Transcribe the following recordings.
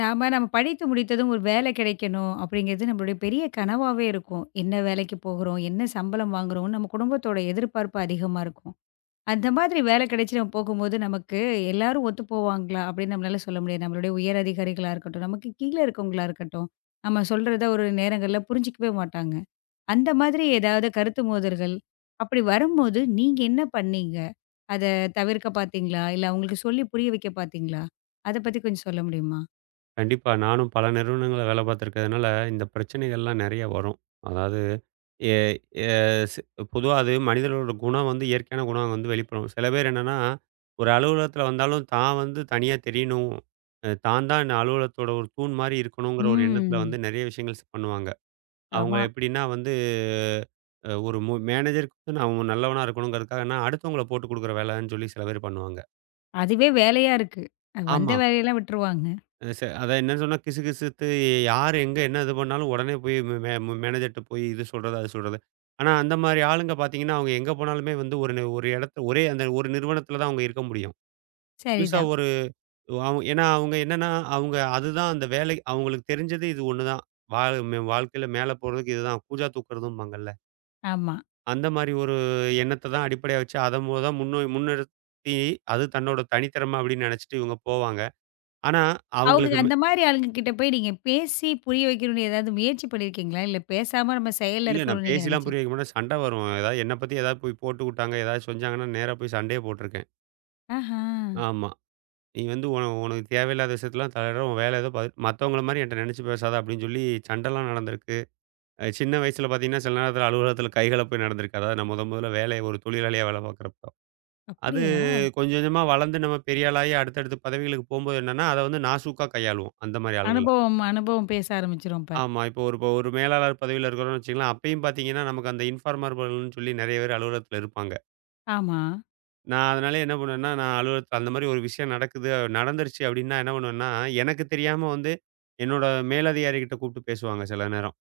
நம்ம படித்து முடித்ததும் ஒரு வேலை கிடைக்கணும் அப்படிங்கிறது நம்மளுடைய பெரிய கனவாவே இருக்கும். என்ன வேலைக்கு போகுறோம்? என்ன சம்பளம் வாங்குறோம்ன்னு நம்ம குடும்பத்தோட எதிர்பார்ப்பு அதிகமா இருக்கும். அந்த மாதிரி வேலை கிடைச்சு நம்ம போகும்போது, நமக்கு எல்லாரும் ஒத்து போவாங்களா? அப்படின்னு நம்மளால சொல்ல முடியாது. நம்மளுடைய உயர் அதிகாரிகளா இருக்கட்டும், நமக்கு கீழ இருக்கவங்களா இருக்கட்டும், நம்ம சொல்றத ஒரு நேரங்கள்ல புரிஞ்சுக்கவே மாட்டாங்க. அந்த மாதிரி ஏதாவது கருத்து மோதல்கள், அப்படி வரும்போது நீங்க என்ன பண்ணீங்க? அத தவிர்க்க பாத்தீங்களா? இல்ல அவங்களுக்கு சொல்லி புரிய வைக்க பாத்தீங்களா? அத பத்தி கொஞ்சம் சொல்ல முடியுமா? கண்டிப்பா. நானும் பல நிறுவனங்கள்ல வேலை பார்த்துருக்கிறதுனால, இந்த பிரச்சனைகள்லாம் நெறைய வரும். அதாவது எ எ ஸ் பொதுவா அது மனிதர்களோட குணம் வந்து இயற்கையான குணம் வந்து வெளிப்படும். சில பேர் என்னன்னா, ஒரு அலுவலகத்தில வந்தாலும் தான் வந்து தனியா தெரியணும். அ தான் தான் இந்த அலுவலகத்தோட ஒரு தூண் மாரி இருக்கணுங்கிற ஒரு எண்ணத்தில வந்து ம். நெறைய விஷயங்கள் பண்ணுவாங்க. அவங்க ஆமா. எப்படின்னா வந்து, ஒரு மேனேஜருக்கு நான் நல்லவனா இருக்கணுங்கிறதுக்காகன்னா, அடுத்தவங்கள போட்டு குடுக்குற வேலைன்னு சொல்லி சில பேர் பண்ணுவாங்க. அதுவே வேலையா இருக்கு. அது வந்த ஆமா. வேலையெல்லாம் விட்டுருவாங்க. அ ச அதான் என்னன்னு சொன்னா கிசுகிசுத்து யார் எங்க என்ன இது பண்ணாலும் உடனே போய் மே மே மேனேஜர்ட்ட போய் இது சொல்றது, அது சொல்றது. ஆனா அந்த மாரி ஆளுங்க பார்த்தீங்கன்னா, அவங்க எங்க போனாலுமே வந்து ஒரு ஒரு இடத்து ஒரே அந்த ஒரு நிறுவனத்தில தான் அவங்க இருக்க முடியும். புதுசா சரிதான். ஒரு ஏன்னா அவங்க என்னன்னா, அவங்க அதுதான் அந்த வேலை அவங்களுக்கு தெரிஞ்சது இது ஒண்ணு தான். வாழ்க்கையில மேல போறதுக்கு இதுதான் கூஜா தூக்குறதும்பாங்கல்ல. ஆமா. அந்த மாரி ஒரு எண்ணத்த தான் அடிப்படையா வச்சு அத மொத தான் முன்னோ முன்னெடுத்தி அது தன்னோட தனித்திறமை அப்படின்னு நினைச்சுட்டு இவங்க போவாங்க. ஆனா அவங்க அவங்களுக்கு அந்த மாரி ஆளுங்க கிட்ட போய் நீங்க பேசி புரிய வைக்கணும்னு ஏதாவது முயற்சி பண்ணியிருக்கீங்களா? இல்ல பேசாம நம்ம செயல்ல இல்ல, நான் இருக்கணும்னு நீங்க பேசிலாம் புரிய வைக்க மாட்டேன். சண்ட வரும். ஏதாவது என்ன பத்தி ஏதாவது போய் போட்டுவுட்டாங்க, ஏதாவது செஞ்சாங்கன்னா, நேரா போய் சண்டையே போட்டுருக்கேன். ஆஹா! ஆமா. "நீ வந்து உனக்கு தேவையில்லாத விஷயத்துலலாம் தலையிடுற. உன் வேலை ஏதோ பாரு. மத்தவங்கள மாரி என்ட்ட நெனச்சு பேசாத" அப்படின்னு சொல்லி சண்டலாம் நடந்திருக்கு. சின்ன வயசுல பாத்தீங்கன்னா, சில நேரத்துல அலுவலகத்துல கைகலப்பு நடந்திருக்கு. அதாவது நான் மொதல்ல வேலைய ஒரு தொழிலாளியா வேலை பாக்குறப்போ. அது அப்படியா? கொஞ்சம் கொஞ்சமா வளர்ந்து நம்ம பெரிய ஆளாகி அடுத்தடுத்த பதவிகளுக்கு போம்போது என்னன்னா, அத வந்து நாசூக்கா கையாளுவோம். அந்த மாரி ஆளுங்கள. அனுபவம் அனுபவம் பேச ஆரம்பிச்சுரும் அப்ப. ஆமா. இப்போ ஒரு மேலாளர் பதவியில இருக்கிறோம்னு வச்சுக்கங்களேன், அப்பயும் பாத்தீங்கன்னா, நமக்கு அந்த இன்ஃபார்மர்கள்ன்னு சொல்லி நெறைய பேர் அலுவலகத்துல இருப்பாங்க. ஆமா. நான் அதனால என்ன பண்ணுவேன்னா, நான் அலுவலகத்தில அந்த மாரி ஒரு விஷயம் நடக்குது, நடந்துருச்சு அப்டின்னா என்ன பண்ணுவேன்னா, எனக்கு தெரியாம வந்து என்னோட மேலதிகாரிகிட்ட கூப்ட்டு பேசுவாங்க சில நேரம்.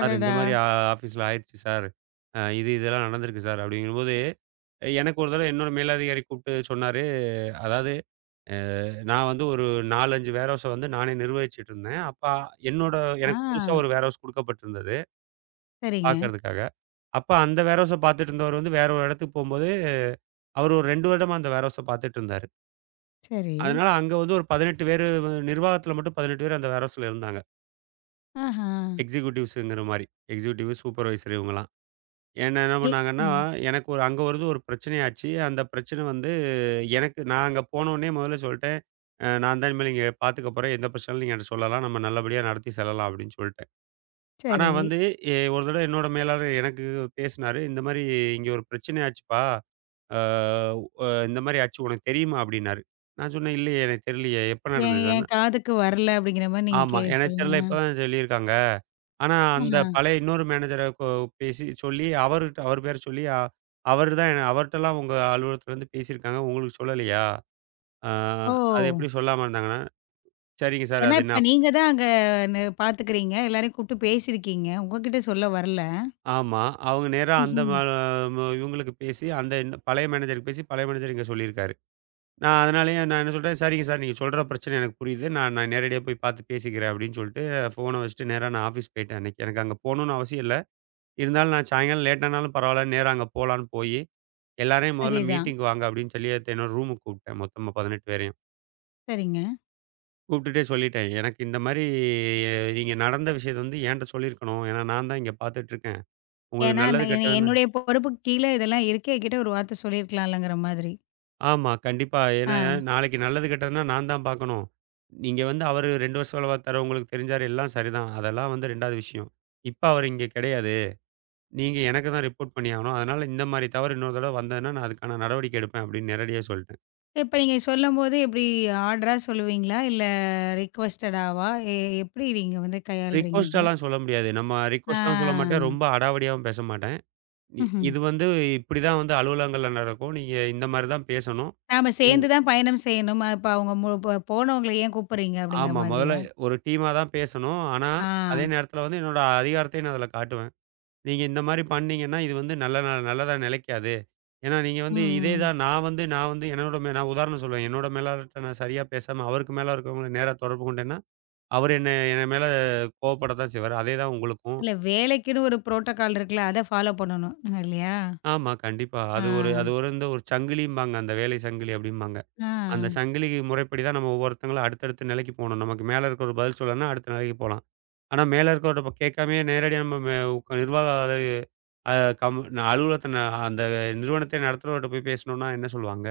"சார் இந்த மாரி ஆஃபீஸ்ல ஆயிருச்சு சார். இது இதெல்லாம் நடந்திருக்கு சார்" அப்டிங்கும்போது, எனக்கு ஒரு தடவ என்னோட மேலதிகாரி கூப்ட்டு சொன்னாரு. அதாவது அ நான் வந்து ஒரு 4, 5 வேர்ஹவுஸ வந்து நானே நிர்வகிச்சுட்ருந்தேன். அப்ப என்னோட ஆ, எனக்கு புதுசா ஒரு வேர்ஹவுஸ் குடுக்கப்பட்டிருந்தது சரிங்க. பாக்கறதுக்காக. அப்ப அந்த வேர்ஹவுஸ பாத்துட்டு இருந்தவர் வந்து வேற ஒரு இடத்துக்கு போம்போது, அவர் ஒரு 2 வருடமா அந்த வேர்ஹவுஸ பாத்துட்டு இருந்தாரு. சரி. அதனால அங்க வந்து ஒரு 18 பேரு வ நிர்வாகத்துல மட்டும் 18 பேர் அந்த வேர்ஹவுஸ்ல இருந்தாங்க. ஆஹா! எக்ஸிக்யூட்டிவ்ஸ்ங்கிற மாரி. எக்ஸிக்யூட்டிவ், சூப்பர்வைசர் இவங்கலாம். என்ன என்ன எ பண்ணாங்கன்னா, ம். எனக்கு ஒரு அங்க வந்து ஒரு பிரச்சனையாச்சு. அந்த பிரச்சனை வந்து எனக்கு நான் அங்க போனோனே முதல்ல சொல்ட்டேன். நான் தான் இனிமேல் இங்க பார்த்துக்க போறேன். எந்த பிரச்சனையும் நீங்க என்ட்ட சொல்லலாம். நம்ம நல்லபடியா நடத்தி செல்லலாம் அப்படின்னு சொல்ட்டேன். ஆனா சரி. வந்து ஒரு தடவ என்னோட மேலாளர் எனக்கு பேசினாரு. இந்த மாரி இங்க ஒரு பிரச்சனை ஆச்சுப்பா. ஆ, அ இந்த மாரி ஆச்சு உனக்கு தெரியுமா? அப்படின்னாரு. நான் சொன்னேன், இல்லையே எனக்கு தெரியலையே. எப்ப என் நடந்தது? என் காதுக்கு வரல அப்படிங்கிற மாரி நீங்க ஆமா. எனக்கு தெரியல. சொல்லுங்க. இப்ப தான் சொல்லியிருக்காங்க. ஆனா, அந்த ஆஹா. பழைய இன்னொரு மேனேஜர கூ பேசி சொல்லி அவருட்ட அவர் பேர சொல்லி அவரு தான் என்ன அவர்ட்டலாம் உங்க அலுவலகத்துலருந்து பேசியிருக்காங்க. உங்களுக்கு சொல்லலையா? ஆ ஓ! அது எப்படி சொல்லாம இருந்தாங்கன்னா, சரிங்க சார். ஏன்னா, அது என்ன இப்ப நீங்க தான் அங்க ந பாத்துக்கிறீங்க. எல்லாரையும் கூப்பிட்டு பேசியிருக்கீங்க. உங்ககிட்ட சொல்ல வரல. ஆமா. அவங்க நேரா அந்த ம ம்ஹ்ம். ம இவங்களுக்கு பேசி அந்த இந்த பழைய மேனேஜருக்கு பேசி பழைய மேனேஜர் இங்க சொல்லியிருக்காரு. நான் அதனாலேயே நான் என்ன சொல்ட்டேன், சரிங்க சார். நீங்க சொல்ற பிரச்சனை எனக்கு புரியுது. நான் நான் நேரடியா போய் பார்த்து பேசிக்கிறேன் அப்படின்னு சொல்ட்டு, ஃபோன வச்சுட்டு நேரா நான் ஆஃபீஸ் போயிட்டேன் அன்னைக்கு. எனக்கு அங்க போணும்னு அவசியம் இல்ல. இருந்தாலும் நான் சாயங்காலம் லேட் ஆனாலும் பரவாயில்ல, நேரா அங்க போலான்னு போயி, எல்லாரையும் முதல்ல சரிதான். மீட்டிங்க்கு வாங்க அப்படின்னு சொல்லி அது என்னோட ரூமுக்கு கூப்பிட்டேன். மொத்தமா 18 பேரையும். சரிங்க. கூப்பிட்டுட்டே சொல்லிட்டேன். எனக்கு இந்த மாரி நீங்க நடந்த விஷயத்த வந்து என்ட்ட சொல்லியிருக்கணும். ஏன்னா நான் தான் இங்க பார்த்துட்டுருக்கேன். உங்களுக்கு ஏன்னா, நல்லது நான் கெட்டதுன்னு என்னுடைய பொறுப்புக்கு கீழ இதெல்லாம் இருக்கு. என்கிட்ட ஒரு வார்த்த சொல்லியிருக்கலாம்லங்கிற மாதிரி. ஆமா. கண்டிப்பா. ஆ. ஏன்னா நாளைக்கு நல்லது கெட்டதுன்னா நான் தான் பார்க்கணும். நீங்க வந்து அவரு 2 வருஷ வேலை பார்த்தாரு. உங்களுக்கு தெரிஞ்சாரு எல்லாம் சரிதான். அதெல்லாம் வந்து 2வது விஷயம். இப்ப அவரு இங்க கிடையாது. நீங்க எனக்கு தான் ரிப்போர்ட் பண்ணியாகணும். அதனால இந்த மாரி தவறு இன்னொரு தடவ வந்ததுன்னா நான் அதுக்கான நடவடிக்கை எடுப்பேன் அப்படின்னு நேரடியா சொல்ட்டேன். இப்ப நீங்க சொல்லும்போது எப்படி ஆர்டரா சொல்லுவீங்களா? இல்ல ரிக்வெஸ்டடாவா? எப்படி நீங்க வந்து கையாளுறீங்க அத? ரிக்வெஸ்ட்டாலாம் சொல்ல முடியாது. நம்ம ஆ. ரிக்வெஸ்ட்டாவும் சொல்ல மாட்டேன். ரொம்ப அடாவடியாவும் பேச மாட்டேன். இ ம்ஹ்ம். இது வந்து இப்படி தான் வந்து அலுவலகங்கள்ல நடக்கும். நீங்க இந்த மாரி தான் பேசணும். நாம உ சேர்ந்து தான் பயணம் செய்யணுமா? இப்ப அவங்க மு ப போனவங்கள ஏன் கூப்பிடுறீங்க அப்படிங்கிற ஆமா. முதல்ல மாதிரியா? ஒரு டீமா தான் பேசணும். ஆனா, ஆ. அதே நேரத்தில வந்து என்னோட அதிகாரத்தையும் நான் அதில காட்டுவேன். நீங்க இந்த மாரி பண்ணீங்கன்னா, இது வந்து நல்ல நல்லதா நிலைக்காது. ஏன்னா, நீங்க வந்து இதே ம். தான் நான் வந்து என்னோட நான் உதாரணம் சொல்லுவேன். என்னோட மேலாளர்ட்ட நான் சரியா பேசாம, அவருக்கு மேல இருக்கிறவங்கள நேரா தொடர்பு கொண்டேன்னா, அவர் என்ன என் மேல கோவப்படத்தான் செய்வாரு. அதே தான் உங்களுக்கும். இல்ல வேலைக்குன்னு ஒரு புரோட்டோகால் இருக்குல்ல, அத ஃபாலோ பண்ணணும் நாங்க இல்லையா? ஆமா, கண்டிப்பா. ஆ. அது ஒரு இந்த ஒரு சங்கிலிம்பாங்க. அந்த வேலை சங்கிலி அப்டிம்பாங்க. ஆ. அந்த சங்கிலி முறைப்படி தான் நம்ம ஒவ்வொருத்தங்களும் அடுத்தடுத்த நிலைக்கு போணும். நமக்கு மேல இருக்கிறவர் பதில் சொல்லலன்னா, அடுத்த நிலைக்கு போலாம். ஆனா மேல இருக்கிறவர்ட்ட இப்ப கேட்காமயே நேரடியா நம்ம மே உக்க நிர்வாக அது அ கம் அலுவலகத்த ந அந்த நிறுவனத்தை நடத்துறவர்ட்ட போய் பேசணும்னா என்ன சொல்லுவாங்க?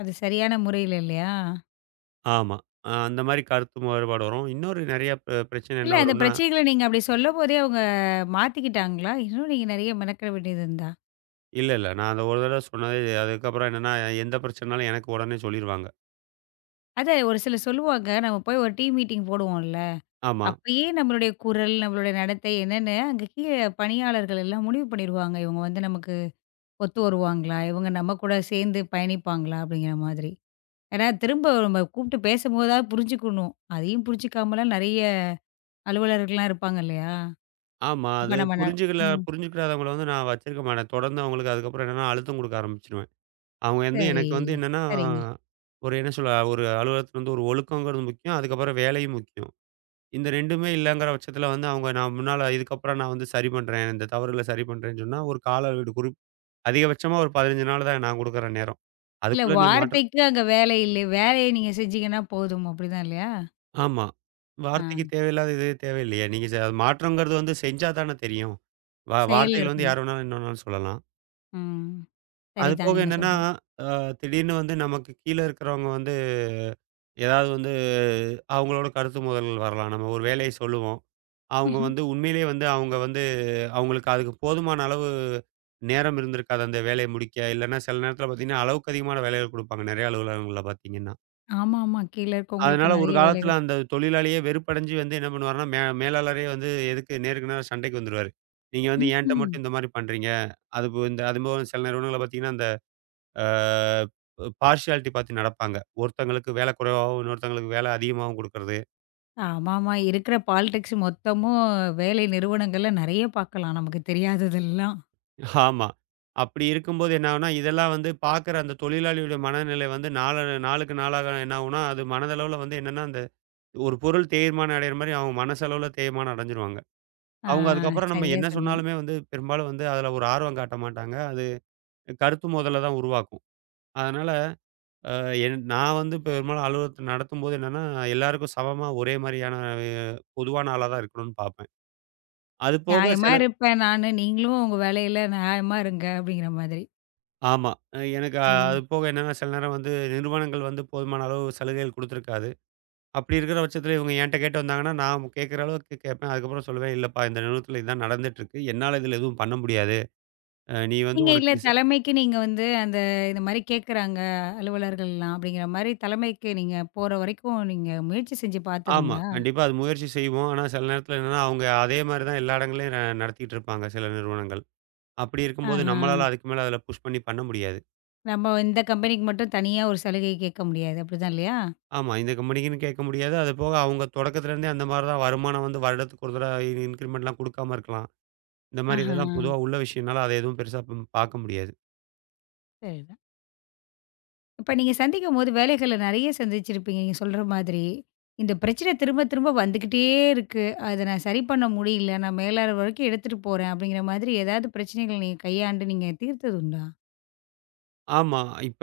அது சரியான முறையில இல்லையா? ஆமா. அந்த மாரி கருத்து வேறுபாடு வரும். இன்னொரு நெறைய பிரச்சனை இல்ல என்ன அந்த வரும்னா பிரச்சனைகள நீங்க அப்படி சொல்லும்போதே அவங்க மாத்திக்கிட்டாங்களா? இன்னும் நீங்க நெறைய மெனக்கெட வேண்டியது இருந்தா? இல்ல, இல்ல. நான் அத ஒரு தடவ சொன்னது அதுக்கப்புறம் என்னன்னா, எந்த பிரச்சனைனாலும் எனக்கு உடனே சொல்லிருவாங்க. அதான் ஒரு சிலர் சொல்லுவாங்க, நம்ம போய் ஒரு டீம் மீட்டிங் போடுவோம்ல, ஆமா. அப்பயே நம்மளுடைய குரல், நம்மளுடைய நடத்தை என்னன்னு அங்க கீழ பணியாளர்கள் எல்லாம் முடிவு பண்ணிருவாங்க. இவங்க வந்து நமக்கு ஒத்து வருவாங்களா? இவங்க நம்ம கூட சேர்ந்து பயணிப்பாங்களா? அப்படிங்கிற மாதிரி. ஏன்னா திரும்ப நம்ம கூப்பிட்டு பேசும்போதாவது புரிஞ்சுக்கணும். அதையும் புரிஞ்சுக்காமலாம் நெறைய அலுவலர்கள்லாம் இருப்பாங்க இல்லையா? ஆமா. அப்ப அது நம்ம ம். புரிஞ்சுக்கிடாதவங்கள வந்து நான் வச்சிருக்க மாட்டேன். தொடர்ந்து அவங்களுக்கு அதுக்கப்புறம் என்னன்னா அழுத்தம் குடுக்க ஆரம்பிச்சுருவேன். அவங்க வந்து சரி, எனக்கு வந்து என்னன்னா, சரிங்க. ஒரு என்ன சொல்ல ஒரு அலுவலகத்துல வந்து ஒரு ஒழுக்கங்கிறது முக்கியம். அதுக்கப்புறம் வேலையும் முக்கியம். இந்த 2மே இல்லங்கிற பட்சத்துல வந்து அவங்க நான் முன்னால இதுக்கப்புறம் நான் வந்து சரி பண்றேன். இந்த தவறுகள சரி பண்றேன்னு சொன்னா, ஒரு கால அளவீடு குறி அதிகபட்சமா ஒரு 15 நாள் தான் நான் குடுக்குற நேரம். இல்ல அதுக்குள்ள நீ மாற்ற வார்த்தைக்கு அங்க வேலை இல்லை. வேலைய நீங்க செஞ்சீங்கன்னா போதும் அப்படிதான் இல்லையா? ஆமா. வார்த்தைக்கு ஆ. தேவையில்லாத இது தேவையில்லையே! நீங்க மாற்றங்கிறது வந்து செஞ்சா தானே தெரியும். செயல் வார்த்தைகள் வந்து இருக்கணும். யார் வேணாலும் என்ன வேணாலும் சொல்லலாம். ம். அது சரிதான் போக நீங்க என்னன்னா, சொல்றது. அ திடீர்னு வந்து நமக்கு கீழ இருக்கிறவங்க வந்து ஏதாவது வந்து அவங்களோட கருத்து மோதல்கள் வரலாம். நம்ம ஒரு வேலைய சொல்லுவோம். அவங்க ம்ஹ்ம். வந்து உண்மையிலேயே வந்து அவங்க வந்து அவங்களுக்கு அதுக்கு போதுமான அளவு நேரம் இருந்திருக்காது அந்த வேலைய முடிக்க. இல்லன்னா சில நேரத்தில பார்த்தீங்கன்னா, அளவுக்கு அதிகமான வேலைகள் குடுப்பாங்க நெறைய அலுவலகங்கள்ல பார்த்தீங்கன்னா. ஆமாமா. கீழ இருக்கவங்களுக்கு அதனால ஒரு நெறைய காலத்தில வேலைகள். அந்த தொழிலாளியே வெறுப்படைஞ்சு வந்து என்ன பண்ணுவாருன்னா, மேலாளரே வந்து எதுக்கு நேருக்கு நேரா சண்டைக்கு வந்துருவாரு. நீங்க வந்து ஏன்ட்ட ம்ஹ்ம். மட்டும் இந்த மாரி பண்றீங்க. அது போ இந்த அதுபோக சில நிறுவனங்கள்ல பார்த்தீங்கன்னா, அந்த அ பார்ஷியாலிட்டி பார்த்து நடப்பாங்க. ஒருத்தங்களுக்கு வேலை குறைவாவும், இன்னொருத்தங்களுக்கு வேலை அதிகமாவும் குடுக்கறது. ஆமாமா. இருக்கிற பாலிடிக்ஸ் மொத்தமும் வேலை நிறுவனங்கள்ல நெறைய பார்க்கலாம். நமக்கு தெரியாததெல்லாம். ஆமா. அப்படி இருக்கும்போது என்ன ஆகும்னா, இதெல்லாம் வந்து பார்க்குற அந்த தொழிலாளியுடைய மனநிலை வந்து நாளுக்கு நாளாக என்ன ஆகும்னா, அது மனதளவுல வந்து என்னன்னா, அந்த ஒரு பொருள் தேய்மானம் அடையிற மாரி அவங்க மனசளவுல தேய்மானம் அடைஞ்சிருவாங்க. ஆ, அவங்க அதுக்கப்புறம் நம்ம சரியா என்ன சொன்னீங்க. சொன்னாலுமே வந்து பெரும்பாலும் வந்து அதில ஒரு ஆர்வம் காட்ட மாட்டாங்க. அது கருத்து மோதல தான் உருவாக்கும். அதனால அ என் நான் வந்து பெரும்பாலும் அலுவலகத்த நடத்தும்போது என்னன்னா, எல்லாருக்கும் சமமா ஒரே மாரியான பொதுவான ஆளா தான் இருக்கணும்னு பார்ப்பேன். அது போக நியாயமா சில இருப்பேன் நானு. நீங்களும் உங்க வேலையில நியாயமா இருங்க அப்படிங்கிற மாதிரி. ஆமா. எனக்கு ஆ. அது போக என்னன்னா, சில நேரம் வந்து நிறுவனங்கள் வந்து போதுமான அளவு சலுகைகள் குடுத்துருக்காது. அப்படி இருக்கிற பட்சத்தில இவங்க என்ட்ட கேட்டு வந்தாங்கன்னா, நான் கேட்கிற அளவுக்கு கேட்பேன். அதுக்கப்புறம் சொல்லுவேன், "இல்லப்பா இந்த நிறுவனத்தில இதுதான் நடந்துட்டுருக்கு. என்னால இதில எதுவும் பண்ண முடியாது. நீ வந்து நீங்க இல்ல உனக்கு இது" ச- தலைமைக்கு நீங்க வந்து அந்த இந்த மாரி கேட்குறாங்க அலுவலர்கள்லாம் அப்படிங்கிற மாரி தலைமைக்கு நீங்க போற வரைக்கும் நீங்க முயற்சி செஞ்சு ஆமா. பார்த்ததுண்டா? கண்டிப்பா அது முயற்சி செய்வோம். ஆனா சில நேரத்தில என்னன்னா, அவங்க அதே மாரி தான் எல்லா இடங்கள்லயும் நடத்திட்டு இருப்பாங்க சில நிறுவனங்கள். அப்படி இருக்கும்போது ஆஹா. நம்மளால அதுக்கு மேல அதில புஷ் பண்ணி பண்ண முடியாது. நம்ம இந்த கம்பெனிக்கு மட்டும் தனியா ஒரு சலுகை கேட்க முடியாது. அப்படிதான் இல்லையா? ஆமா. இந்த கம்பெனிக்குன்னு கேட்க முடியாது. அது போக அவங்க தொடக்கத்திலேருந்தே அந்த மாரி தான் வருமானம் வந்து வருடத்துக்கு ஒரு தடவ இன்கிரிமென்ட்லாம் குடுக்காம இருக்கலாம். இந்த மாரி ஆஹா. இதெல்லாம் பொதுவா உள்ள விஷயம்னால, அத எதுவும் பெருசா பார்க்க முடியாது. சரிதான். இப்ப நீங்க சந்திக்கும்போது வேலைகள்ல நெறைய சந்திச்சிருப்பீங்க நீங்க சொல்ற மாதிரி. இந்த பிரச்சனை திரும்ப திரும்ப வந்துகிட்டே இருக்கு. அத நான் சரி பண்ண முடியல. நான் மேலாளர் வரைக்கும் எடுத்துட்டு போறேன் அப்படிங்கிற மாதிரி ஏதாவது பிரச்சனைகள் நீங்க கையாண்டு நீங்க தீர்த்ததுண்டா? ஆமா. இப்ப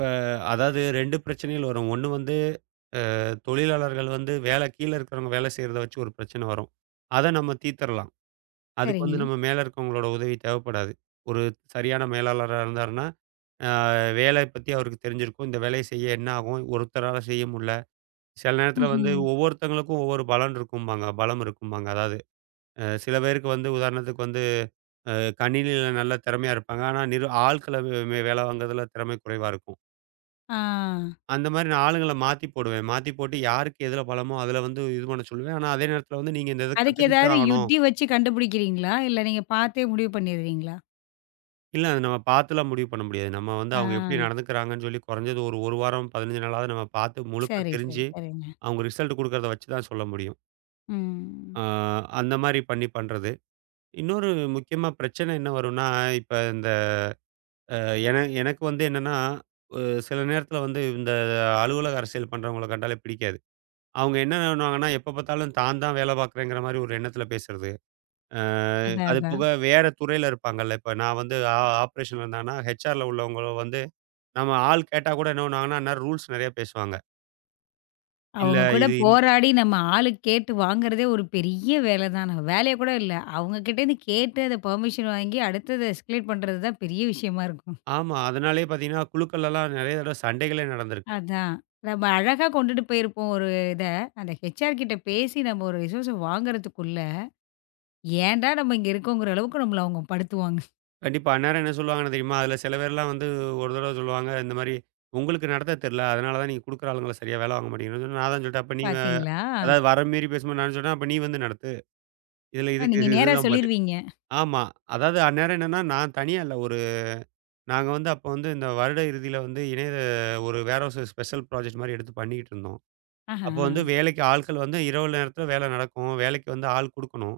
அதாவது 2 பிரச்சனைகள் வரும். ஒண்ணு வந்து தொழிலாளர்கள் வந்து வேலை கீழ இருக்கிறவங்க வேலை செய்றத வச்சு ஒரு பிரச்சனை வரும். அத நம்ம தீர்த்தரலாம். அதுக்கு வந்து சரிங்க. நம்ம மேல இருக்கவங்களோட உதவி தேவைப்படாது. ஒரு சரியான மேலாளரா இருந்தாருன்னா, அ வேலை பத்தி அவருக்கு தெரிஞ்சிருக்கும். இந்த வேலைய செய்ய என்ன ஆகும்? ஒருத்தரால செய்ய முடியல. சில நேரத்தில வந்து ம்ஹ்ம். ஒவ்வொருத்தங்களுக்கும் ஒவ்வொரு பலன் இருக்கும்பாங்க பலம் இருக்கும்பாங்க. அதாவது சில பேருக்கு வந்து உதாரணத்துக்கு வந்து அ கணினியில நல்லா திறமையா இருப்பாங்க. ஆனா, ஆட்கள வே வே வேலை வாங்குறதுல திறமை குறைவா இருக்கும். ஆ. அந்த மாரி நான் ஆளுங்கள மாத்தி போடுவேன். மாத்தி போட்டு யாருக்கு எதுல பலமோ, அதுல வந்து இது பண்ண சொல்லுவேன். ஆனா, அதே நேரத்துல வந்து நீங்க இந்த இத அதுக்கு கத்துக்கிட்டு ஏதாவது தான் ஆகணும். யுத்தி வச்சு கண்டுபிடிக்கிறீங்களா? இல்ல நீங்க பார்த்தே முடிவு பண்ணிடுறீங்களா? இல்ல அது நம்ம பாத்துலாம் முடிவு பண்ண முடியாது. நம்ம வந்து ஆ. அவங்க எப்படி நடந்துக்கிறாங்கன்னு சொல்லி குறைஞ்சது ஒரு 1 வாரம் 15 நாளாவது நம்ம பாத்து முழுக்க சரி, சரி, தெரிஞ்சு, சரிங்க. அவங்க ரிசல்ட் குடுக்கறத வச்சு தான் சொல்ல முடியும். ம். அ அந்த மாரி பண்ணி பண்றது. இன்னொரு முக்கியமா பிரச்சனை என்ன வரும்னா, இப்ப இந்த எனக்கு வந்து என்னன்னா, அ சில நேரத்தில வந்து இந்த அலுவலக அரசியல் பண்றவங்கள கண்டாலே பிடிக்காது. அவங்க என்ன பண்ணுவாங்கன்னா, எப்ப பார்த்தாலும் தான் தான் வேலை பார்க்குறேங்கிற மாரி ஒரு எண்ணத்தில பேசுறது. அ அதான், அது அதான். போக வேற துறையில இருப்பாங்கல்ல. இப்ப நான் வந்து ஆப்பரேஷன்ல இருந்தாங்கன்னா, ஹெச்ஆர்ல உள்ளவங்க வந்து நம்ம ஆள் கேட்டா கூட என்ன பண்ணுவாங்கன்னா, அந்நேரம் ரூல்ஸ் நெறைய பேசுவாங்க. இல்ல அவங்க கூட இது இந் போராடி நம்ம ஆளு கேட்டு வாங்குறதே ஒரு பெரிய வேலை தான். நம்ம வேலையா கூட இல்ல. அவங்க கிட்டேருந்து கேட்டு அத பெர்மிஷன் வாங்கி அடுத்தது எஸ்கலேட் பண்றது தான் பெரிய விஷயமா இருக்கும். ஆமா. அதனாலேயே பார்த்தீங்கன்னா, குழுக்கள்லலாம் நெறைய தடவ சண்டைகளே நடந்திருக்கு. அதான். நம்ம அழகா கொண்டுட்டு போயிருப்போம் ஒரு இத. அந்த ஹெச்ஆர் கிட்ட பேசி நம்ம ஒரு ரிசோர்ஸ வாங்குறதுக்குள்ள, ஏன்டா நம்ம இங்க இருக்கோங்கிற அளவுக்கு நம்மள அவங்க படுத்துவாங்க. கண்டிப்பா. அந்நேரம் என்ன சொல்லுவாங்கன்னு தெரியுமா? அதில சில பேர்லாம் வந்து ஒரு தடவ சொல்லுவாங்க, இந்த மாரி உங்களுக்கு நடத்த தெரில. அதனால தான் நீங்க குடுக்குற ஆளுங்கள சரியா வேல வாங்க மாட்டேங்கிறீங்கன்னு சொன்னோனே, நான் தான் சொல்லிட்டேன். அப்ப நீ வ பார்த்தீங்களா? அதாவது வர மீறி பேசும்போது நான் சொன்னேன், அப்ப நீ வந்து நடத்து. இதில இதுக்கு நீங்க நேரா இதுதான் பதில். சொல்லிருவீங்க. ஆமா. அதாவது அந்நேரம் என்னன்னா, நான் தனியா இல்ல. ஒரு நாங்க வந்து அப்ப வந்து இந்த வருட இறுதியில வந்து ஒரு வேர்ஹவுஸ் ஸ்பெஷல் ப்ராஜெக்ட் மாரி எடுத்து பண்ணிக்கிட்டு இருந்தோம். ஆஹா. அப்போ வந்து வேலைக்கு ஆட்கள் வந்து இரவு நேரத்தில வேல நடக்கும். வேலைக்கு வந்து ஆள் குடுக்கணும்.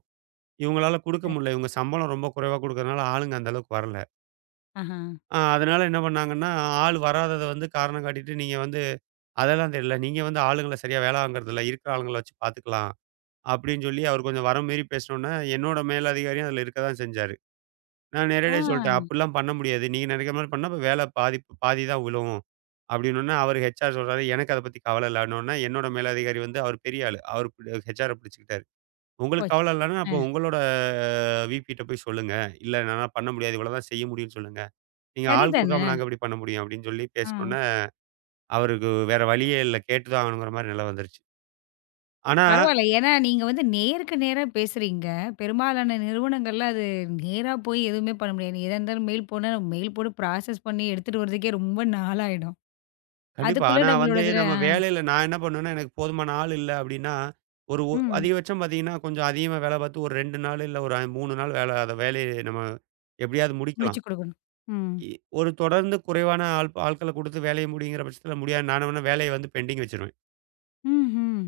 இவங்களால குடுக்க முடியல. இவங்க சம்பளம் ரொம்ப குறைவா குடுக்கறதுனால ஆளுங்க அந்த அளவுக்கு வரல. ஆஹா. அதனால என்ன பண்ணாங்கன்னா, ஆள் வராதத வந்து காரணம் காட்டிட்டு, நீங்க வந்து அதெல்லாம் தெரியல. நீங்க வந்து ஆளுங்கள சரியா வேலை வாங்குறதில்ல. இருக்கிற ஆளுங்கள வச்சு பார்த்துக்கலாம். அப்படின்னு சொல்லி அவர் கொஞ்சம் வர மாரி பேசினோனே, என்னோட மேலதிகாரியும் அதில இருக்க தான் செஞ்சாரு. நான் ஆ. நேரடியா சொல்ட்டேன். "அப்படிலாம் பண்ண முடியாது. நீங்க நினைக்கிற மாரி பண்ணா, அப்ப வேலை பாதி பாதி தான் விழும்." அப்படின்னோனே, அவரு ஹெச்ஆர் சொல்றாரு, "எனக்கு அத பத்தி கவலை இல்ல." அப்படின்னோனே, என்னோட மேலதிகாரி வந்து அவரு பெரிய ஆளு. அவரு ஹெச்ஆர பிடிச்சுக்கிட்டாரு. "உங்களுக்கு போச்சு. கவலை இல்லன்னா, அ அப்ப உங்களோட விபிட்ட போய் சொல்லுங்க. இல்ல என்னால பண்ண முடியாது. இவ்வளவு தான் செய்ய முடியும்னு சொல்லுங்க." நீங்க ஆள் சரிதானே! குடுக்காம நாங்க எப்படி பண்ண முடியும்? அப்படின்னு சொல்லி ஆ. பேசினோனே, அவருக்கு வேற வழியே இல்ல. கேட்டு தான் ஆகணுங்கிற மாரி நிலை வந்துருச்சு. ஆனா பரவால்ல. ஏன்னா, நீங்க வந்து நேருக்கு நேரா பேசுறீங்க. பெரும்பாலான நிறுவனங்கள்ல அது நேரா போய் எதுவுமே பண்ண முடியாது. எதா இருந்தாலும் மெயில் போனா, மெயில் போட்டு ப்ராசஸ் பண்ணி எடுத்துட்டு வரதுக்கே ரொம்ப நாளாயிடும். கண்டிப்பா. அதுக்குள்ள ஆனா நம்மளோட வந்து இதுல நம்ம ஆ. வேலையில நான் என்ன பண்ணுவேன்னா, எனக்கு போதுமான ஆள் இல்ல அப்படின்னா, ஒரு ஒ ம். அதிகபட்சம் பார்த்தீங்கன்னா, கொஞ்சம் அதிகமா வேலை பார்த்து ஒரு 2 நாள் இல்ல ஒரு 3 நாள் வேலை வேலைய நம்ம எப்படியாவது முடிச்சு முடிக்கலாம். குடுக்கணும். ம். இ ஒரு தொடர்ந்து குறைவான ஆட்கள குடுத்து வேலைய முடிங்கிற பட்சத்தில முடியாது. நான் வேணா வேலைய வந்து பெண்டிங் வச்சுருவேன். ம்ஹ்ம்.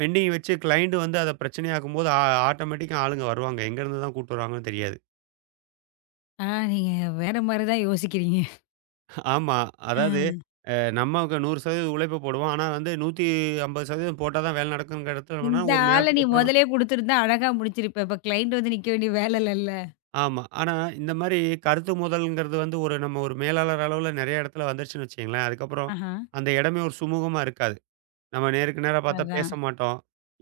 பெண்டிங் வச்சு கிளையண்ட் வந்து அத பிரச்சனையாக்கும்போது ஆட்டோமேட்டிக்கா ஆளுங்க வருவாங்க. எங்கேருந்து தான் கூட்டு வராங்கன்னு தெரியாது. ஆனா, நீங்க வேற மாரி தான் யோசிக்கிறீங்க. ஆமா. அதாவது அ. அ நம்ம 100% உழைப்பு போடுவோம். ஆனா வந்து 150% போட்டா தான் வேலை நடக்குங்கிற இடத்துல என்னன்னா, இந்த ஒரு ஆள நீ நேரத்துக்கு அப்புறம் நா- மொதலயே குடுத்துருந்தா அழகா முடிச்சிருப்ப. இப்ப கிளையண்ட் வந்து நிக்க வேண்டிய வேலைலல்ல. ஆமா. ஆனா இந்த மாரி கருத்து மோதல்ங்கிறது வந்து ஒரு நம்ம ஒரு மேலாளர் அளவுல நெறைய இடத்துல வந்துருச்சுன்னு வச்சுக்கங்களேன், அதுக்கப்புறம் ஆஹா. அந்த இடமே ஒரு சுமூகமா இருக்காது. நம்ம நேருக்கு நேரா பார்த்தா பேச அதான். மாட்டோம்.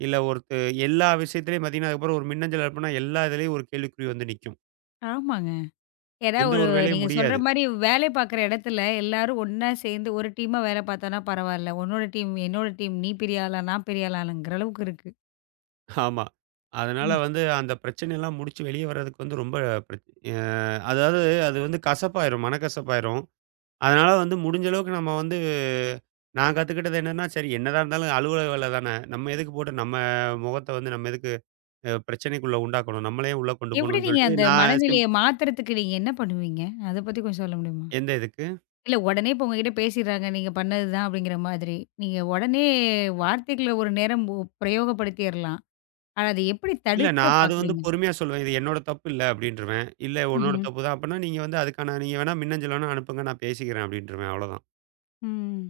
இல்ல ஒருத்து எல்லா விஷயத்திலயும் பார்த்தீங்கன்னா, அதுக்கப்புறம் ஒரு மின்னஞ்சல் அனுப்புனா எல்லா இதுலயும் ஒரு கேள்விக்குறி வந்து நிக்கும். ஆமாங்க. ஏன்னா, எந்த ஒரு ஒரு வேலையும் நீங்க சொல்ற முடியாது. மாரி வேலை பார்க்குற இடத்துல எல்லாரும் ஒண்ணா சேர்ந்து ஒரு டீமா வேலை பார்த்தோம்னா பரவால்ல. உன்னோட டீம், என்னோட டீம், நீ பெரிய ஆளா, நான் பெரிய ஆளாங்கிற அளவுக்கு இருக்கு. ஆமா. அதனால ம். வந்து அந்த பிரச்சனையெல்லாம் முடிச்சு வெளிய வர்றதுக்கு வந்து ரொம்ப பிரச் அ அதாவது அது வந்து கசப்பாயிரும், மனக்கசப்பாயிரும். அதனால வந்து முடிஞ்ச அளவுக்கு நம்ம வந்து நான் கத்துக்கிட்டது என்னன்னா, சரி என்னதான் இருந்தாலும் அலுவலக வேல தானே. நம்ம எதுக்கு போட்டு நம்ம முகத்த வந்து நம்ம எதுக்கு பிரச்சனைக்குள்ள உண்டாக்கணும்? நம்மளே உள்ள கொண்டு எப்படி போணும்னு நீங்க சொல்லிட்டு அந்த நான் சிம் மனநிலைய மாத்துறதுக்கு நீங்க என்ன பண்ணுவீங்க? அத பத்தி கொஞ்சம் சொல்ல முடியுமா? எந்த இதுக்கு? இல்ல உடனே இப்போ உங்ககிட்ட பேசிடுறாங்க, நீங்க பண்ணது தான் அப்படிங்கிற மாதிரி. நீங்க உடனே வார்த்தைகள ஒரு நேரம் பிரயோகப்படுத்திறலாம். ஆனா அத எப்படி இல்ல தடுக்க நான் அது வந்து பார்க்குறீங்க? பொறுமையா சொல்லுவேன். இது என்னோட தப்பு இல்ல அப்டின்றுவேன். இல்ல உன்னோட ம்ஹ்ம். தப்பு தான். அப்பன்னா நீங்க வந்து அதுக்கான நீங்க வேணா மின்னஞ்சல் வேணா அனுப்புங்க நான் பேசிக்கிறேன் அப்டின்றுவேன். அவ்வளோதான். ம்.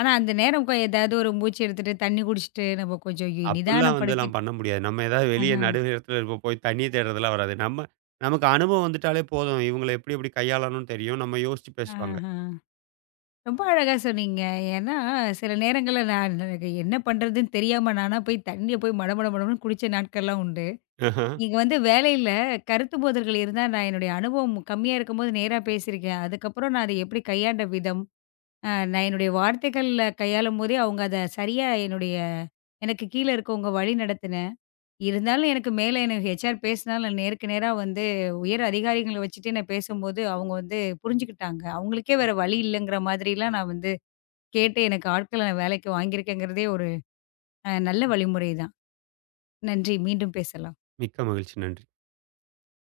ஆனா அந்த நேரம் ஏதாவது ஒரு மூச்சு எடுத்துட்டு, தண்ணி குடிச்சுட்டு, நம்ம கொஞ்சம் அப்படிலாம் வந்துலாம் நிதானப்படுத்திட்டு பண்ண முடியாது. நம்ம ஏதாவது வெளிய ஆஹ. நடு இடத்துல இருப்போம். போய் தண்ணீ தேடுறதெல்லாம் வராது. நமக்கு அனுபவம் வந்துட்டாலே போதும். இவங்கள எப்படி எப்படி கையாளணும்னு தெரியும். நம்ம யோசிச்சு பேசுவாங்க. ஆஹா. ரொம்ப அழகா சொன்னீங்க. ஏன்னா, சில நேரங்கள்ல நான் எனக்கு என்ன பண்றதுன்னு தெரியாம நானா போய் தண்ணீய போய் மடமட மடன்னு குடிச்ச நாட்கள்லாம் உண்டு. ஆஹ. நீங்க வந்து வேலையில கருத்து மோதல்கள் இருந்தா, நான் என்னுடைய அனுபவம் கம்மியா இருக்கும்போது நேரா பேசியிருக்கேன். அதுக்கப்புறம் நான் அத எப்படி கையாண்ட விதம், நான் என்னுடைய வார்த்தைகள்ல கையாளும்போதே, அவங்க அத சரியா என்னுடைய எனக்கு கீழ இருக்கவங்க வழி நடத்தின இருந்தாலும் எனக்கு மேல எனக்கு ஹெச்ஆர் பேசினாலும் நான் நேருக்கு நேரா வந்து உயர் அதிகாரிகள வச்சுட்டு நான் பேசும்போது, அவங்க வந்து புரிஞ்சுக்கிட்டாங்க. அவங்களுக்கே வேற வழி இல்லங்கிற மாதிரிலாம் நான் வந்து கேட்டு எனக்கு ஆட்கள நான் வேலைக்கு வாங்கியிருக்கேங்கிறதே ஒரு நல்ல வழிமுறை தான். நன்றி. மீண்டும் பேசலாம். மிக்க மகிழ்ச்சி. நன்றி.